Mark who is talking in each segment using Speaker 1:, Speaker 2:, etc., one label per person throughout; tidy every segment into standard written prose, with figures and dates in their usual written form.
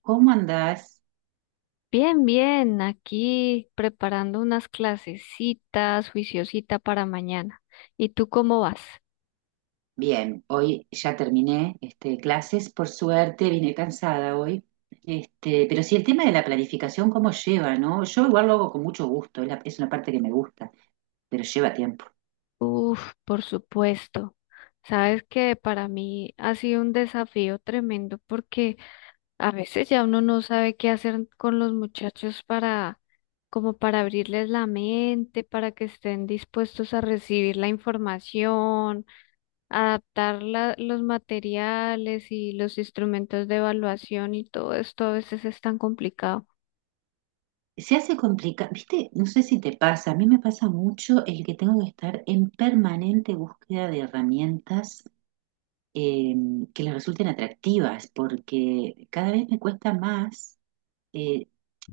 Speaker 1: ¿Cómo andás?
Speaker 2: Bien, bien, aquí preparando unas clasecitas, juiciosita para mañana. ¿Y tú cómo vas?
Speaker 1: Bien, hoy ya terminé clases, por suerte, vine cansada hoy. Pero sí, el tema de la planificación, ¿cómo lleva, no? Yo igual lo hago con mucho gusto, es una parte que me gusta, pero lleva tiempo.
Speaker 2: Uf, por supuesto. Sabes que para mí ha sido un desafío tremendo porque a veces ya uno no sabe qué hacer con los muchachos para, como para abrirles la mente, para que estén dispuestos a recibir la información adaptar los materiales y los instrumentos de evaluación y todo esto a veces es tan complicado.
Speaker 1: Se hace complicado, viste, no sé si te pasa, a mí me pasa mucho el que tengo que estar en permanente búsqueda de herramientas eh, que les resulten atractivas, porque cada vez me cuesta más eh,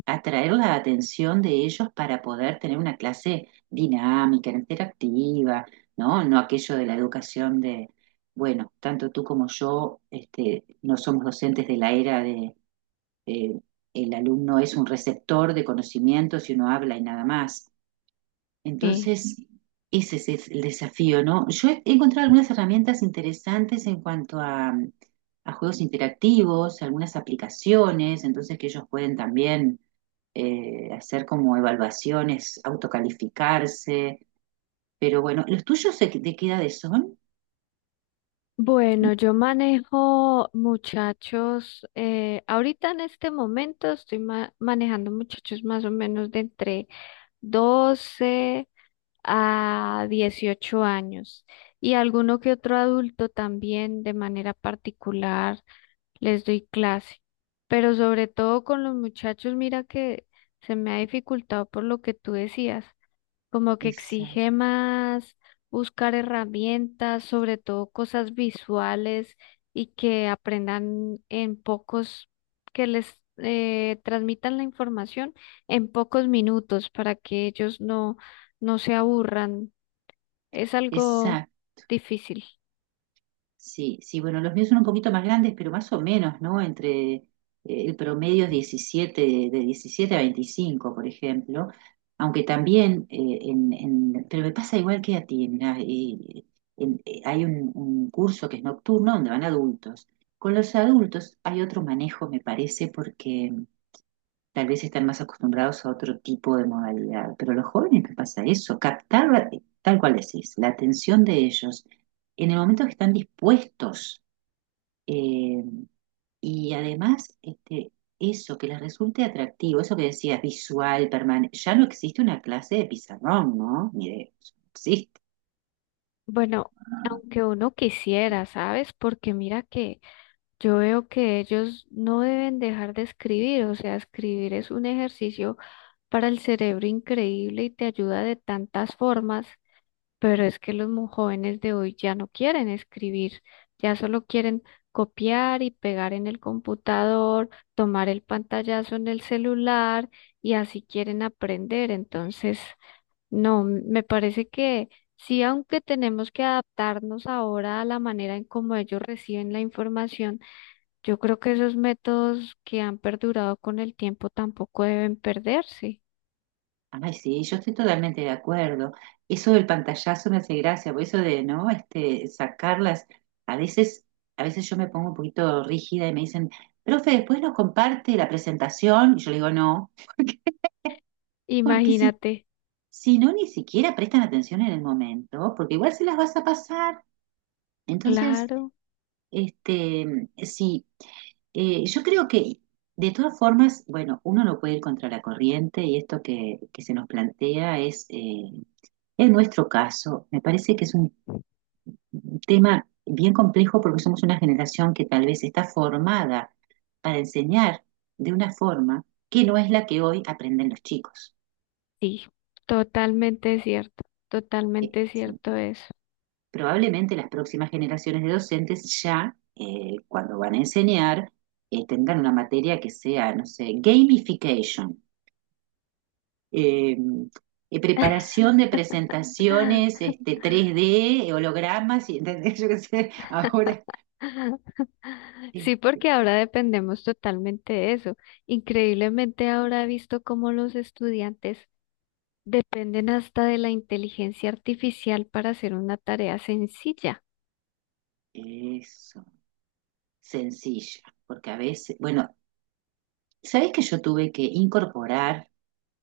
Speaker 1: atraer la atención de ellos para poder tener una clase dinámica, interactiva, ¿no? No aquello de la educación de, bueno, tanto tú como yo, no somos docentes de la era de eh, el alumno es un receptor de conocimientos y uno habla y nada más.
Speaker 2: Sí.
Speaker 1: Entonces, ese es el desafío, ¿no? Yo he encontrado algunas herramientas interesantes en cuanto a juegos interactivos, algunas aplicaciones, entonces que ellos pueden también hacer como evaluaciones, autocalificarse, pero bueno, ¿los tuyos de qué edades son?
Speaker 2: Bueno, yo manejo muchachos, ahorita en este momento estoy manejando muchachos más o menos de entre 12 a 18 años y alguno que otro adulto también de manera particular les doy clase, pero sobre todo con los muchachos, mira que se me ha dificultado por lo que tú decías, como que
Speaker 1: Esa,
Speaker 2: exige más buscar herramientas, sobre todo cosas visuales y que aprendan en pocos, que les transmitan la información en pocos minutos para que ellos no, no se aburran. Es algo
Speaker 1: esa,
Speaker 2: difícil.
Speaker 1: sí, sí, bueno, los míos son un poquito más grandes, pero más o menos, ¿no? Entre el promedio es 17, de 17 a 25, por ejemplo, aunque también, pero me pasa igual que a ti, mirá, hay un curso que es nocturno donde van adultos. Con los adultos hay otro manejo, me parece, tal vez están más acostumbrados a otro tipo de modalidad, pero a los jóvenes les pasa eso, tal cual decís, la atención de ellos en el momento que están dispuestos eh, y además eso que les resulte atractivo, eso que decías, visual, permanente, ya no existe una clase de pizarrón, ¿no? Ni de, sí.
Speaker 2: Bueno, aunque uno quisiera, ¿sabes? Porque mira que yo veo que ellos no deben dejar de escribir, o sea, escribir es un ejercicio para el cerebro increíble y te ayuda de tantas formas, pero es que los jóvenes de hoy ya no quieren escribir, ya solo quieren copiar y pegar en el computador, tomar el pantallazo en el celular y así quieren aprender. Entonces, no, me parece que sí, aunque tenemos que adaptarnos ahora a la manera en cómo ellos reciben la información, yo creo que esos métodos que han perdurado con el tiempo tampoco deben perderse.
Speaker 1: Ay, sí, yo estoy totalmente de acuerdo. Eso del pantallazo me hace gracia, por eso de, ¿no? Sacarlas. A veces, a veces yo me pongo un poquito rígida y me dicen, profe, después nos comparte la presentación. Y yo le digo, no, porque si,
Speaker 2: Imagínate,
Speaker 1: si no, ni siquiera prestan atención en el momento, porque igual se las vas a pasar. Entonces,
Speaker 2: claro,
Speaker 1: sí, yo creo que de todas formas, bueno, uno no puede ir contra la corriente y esto que se nos plantea es... En nuestro caso, me parece que es un tema bien complejo porque somos una generación que tal vez está formada para enseñar de una forma que no es la que hoy aprenden los chicos.
Speaker 2: sí, totalmente
Speaker 1: Sí.
Speaker 2: cierto eso.
Speaker 1: Probablemente las próximas generaciones de docentes ya, cuando van a enseñar, tendrán una materia que sea, no sé, gamification, eh, preparación de presentaciones, 3D, hologramas, y, ¿entendés? Yo qué sé, ahora Eh,
Speaker 2: Sí, porque ahora dependemos totalmente de eso. Increíblemente ahora he visto cómo los estudiantes dependen hasta de la inteligencia artificial para hacer una tarea sencilla.
Speaker 1: eso, sencilla, porque a veces, bueno, ¿sabés que yo tuve que incorporar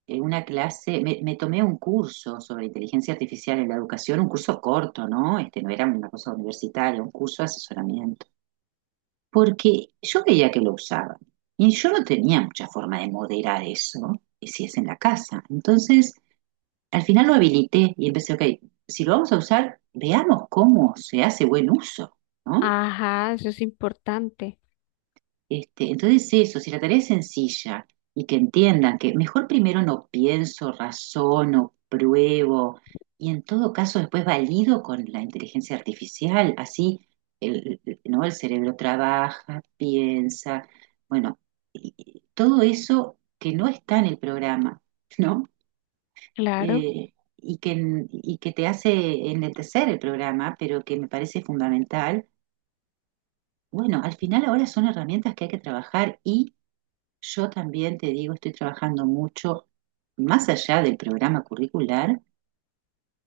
Speaker 1: eh, una clase, me tomé un curso sobre inteligencia artificial en la educación, un curso corto, ¿no? Este no era una cosa universitaria, un curso de asesoramiento, porque yo veía que lo usaban y yo no tenía mucha forma de moderar eso, y si es en la casa. Entonces, al final lo habilité y empecé, ok, si lo vamos a usar, veamos cómo se hace buen uso, ¿no?
Speaker 2: Ajá, eso es importante.
Speaker 1: Entonces eso, si la tarea es sencilla y que entiendan que mejor primero no pienso, razono, pruebo y en todo caso después valido con la inteligencia artificial, así ¿no? El cerebro trabaja, piensa, bueno, y todo eso que no está en el programa, ¿no?
Speaker 2: Claro,
Speaker 1: Eh, y y que te hace enlentecer el programa, pero que me parece fundamental. Bueno, al final ahora son herramientas que hay que trabajar, yo también te digo, estoy trabajando mucho, más allá del programa curricular,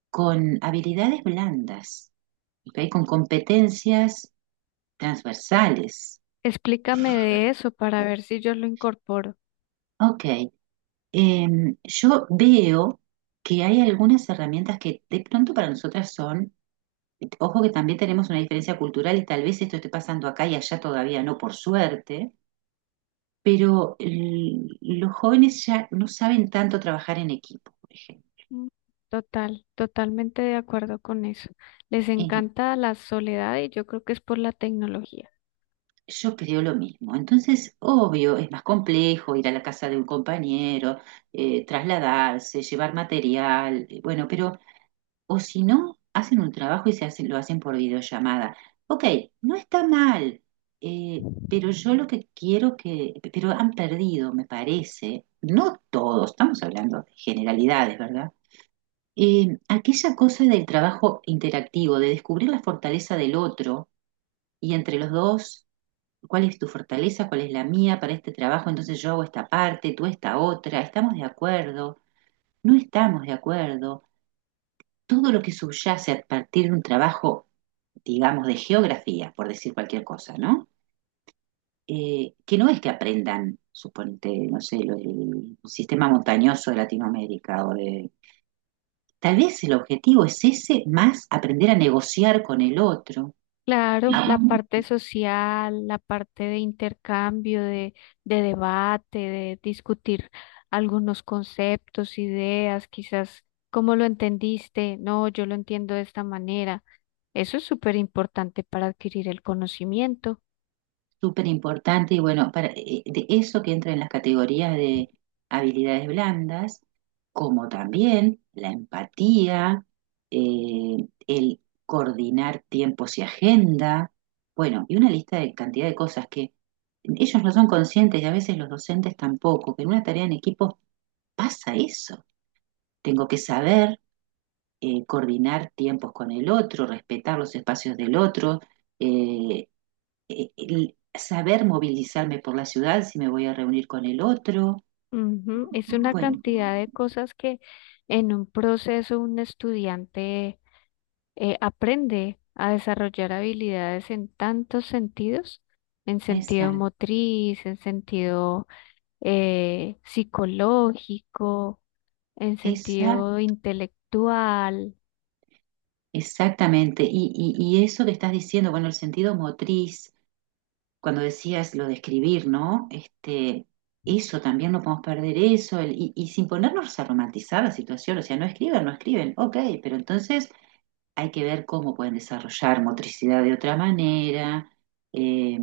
Speaker 1: con habilidades blandas, ¿ok? Con competencias transversales.
Speaker 2: explícame de eso para ver si yo lo incorporo.
Speaker 1: Ok, yo veo que hay algunas herramientas que de pronto para nosotras son, ojo que también tenemos una diferencia cultural y tal vez esto esté pasando acá y allá todavía no, por suerte, pero los jóvenes ya no saben tanto trabajar en equipo, por ejemplo.
Speaker 2: Mm, total, totalmente de acuerdo con eso. Les
Speaker 1: Eh,
Speaker 2: encanta la soledad y yo creo que es por la tecnología.
Speaker 1: Yo creo lo mismo. Entonces, obvio, es más complejo ir a la casa de un compañero, trasladarse, llevar material, bueno, pero, o si no, hacen un trabajo y se hacen, lo hacen por videollamada. Ok, no está mal, pero yo lo que quiero que, pero han perdido, me parece, no todos, estamos hablando de generalidades, ¿verdad? Aquella cosa del trabajo interactivo, de descubrir la fortaleza del otro y entre los dos cuál es tu fortaleza, cuál es la mía para este trabajo, entonces yo hago esta parte, tú esta otra, estamos de acuerdo, no estamos de acuerdo, todo lo que subyace a partir de un trabajo, digamos, de geografía, por decir cualquier cosa, ¿no? Que no es que aprendan, suponte, no sé, el sistema montañoso de Latinoamérica o de... Tal vez el objetivo es ese, más aprender a negociar con el otro,
Speaker 2: Claro, la
Speaker 1: a,
Speaker 2: parte social, la parte de intercambio, de debate, de discutir algunos conceptos, ideas, quizás cómo lo entendiste, no, yo lo entiendo de esta manera. Eso es súper importante para adquirir el conocimiento.
Speaker 1: súper importante y bueno, para, de eso que entra en las categorías de habilidades blandas, como también la empatía, eh, el coordinar tiempos y agenda, bueno, y una lista de cantidad de cosas que ellos no son conscientes y a veces los docentes tampoco, que en una tarea en equipo pasa eso. Tengo que saber coordinar tiempos con el otro, respetar los espacios del otro, eh, el saber movilizarme por la ciudad si me voy a reunir con el otro.
Speaker 2: Ujú. Es una
Speaker 1: Bueno,
Speaker 2: cantidad de cosas que en un proceso un estudiante aprende a desarrollar habilidades en tantos sentidos, en sentido
Speaker 1: esa,
Speaker 2: motriz, en sentido psicológico, en
Speaker 1: esa,
Speaker 2: sentido intelectual.
Speaker 1: exactamente. Y eso que estás diciendo, bueno, el sentido motriz, cuando decías lo de escribir, ¿no? Eso también no podemos perder eso, y sin ponernos a romantizar la situación, o sea, no escriben, no escriben, ok, pero entonces hay que ver cómo pueden desarrollar motricidad de otra manera. eh,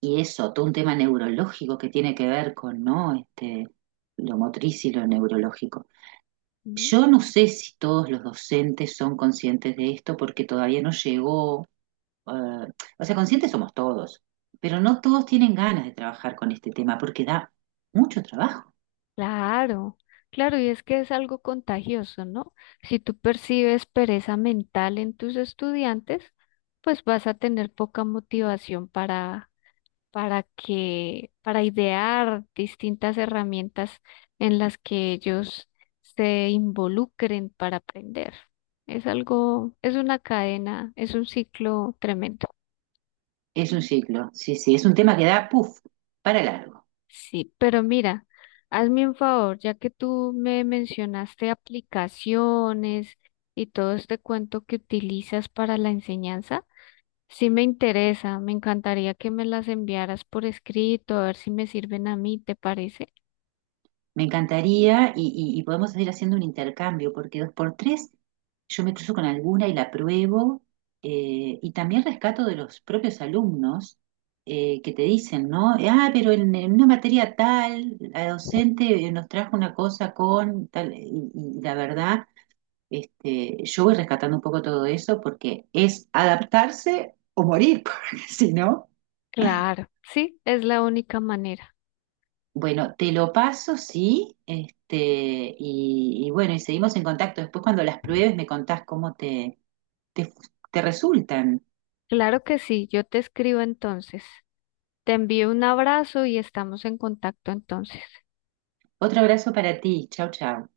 Speaker 1: Y eso, todo un tema neurológico que tiene que ver con, ¿no? Lo motriz y lo neurológico.
Speaker 2: Ujú.
Speaker 1: Yo no sé si todos los docentes son conscientes de esto porque todavía no llegó, eh, o sea, conscientes somos todos, pero no todos tienen ganas de trabajar con este tema porque da mucho trabajo.
Speaker 2: Claro, claro, y es que es algo contagioso, ¿no? Si tú percibes pereza mental en tus estudiantes, pues vas a tener poca motivación para para idear distintas herramientas en las que ellos se involucren para aprender. Es algo, es una cadena, es un ciclo tremendo.
Speaker 1: Es un ciclo, sí, sí, es un tema que da, puff, para largo.
Speaker 2: Sí, pero mira, hazme un favor, ya que tú me mencionaste aplicaciones y todo este cuento que utilizas para la enseñanza, sí me interesa, me encantaría que me las enviaras por escrito, a ver si me sirven a mí, ¿te parece?
Speaker 1: Me encantaría y podemos ir haciendo un intercambio, porque dos por tres yo me cruzo con alguna y la pruebo, y también rescato de los propios alumnos que te dicen, ¿no? Ah, pero en una materia tal, la docente nos trajo una cosa con tal, y la verdad, yo voy rescatando un poco todo eso porque es adaptarse o morir, porque si no.
Speaker 2: Claro, sí, es la única manera.
Speaker 1: Bueno, te lo paso, sí, y bueno, y seguimos en contacto. Después cuando las pruebes me contás cómo te, te resultan.
Speaker 2: Claro que sí, yo te escribo entonces. Te envío un abrazo y estamos en contacto entonces.
Speaker 1: Otro abrazo para ti. Chau, chau.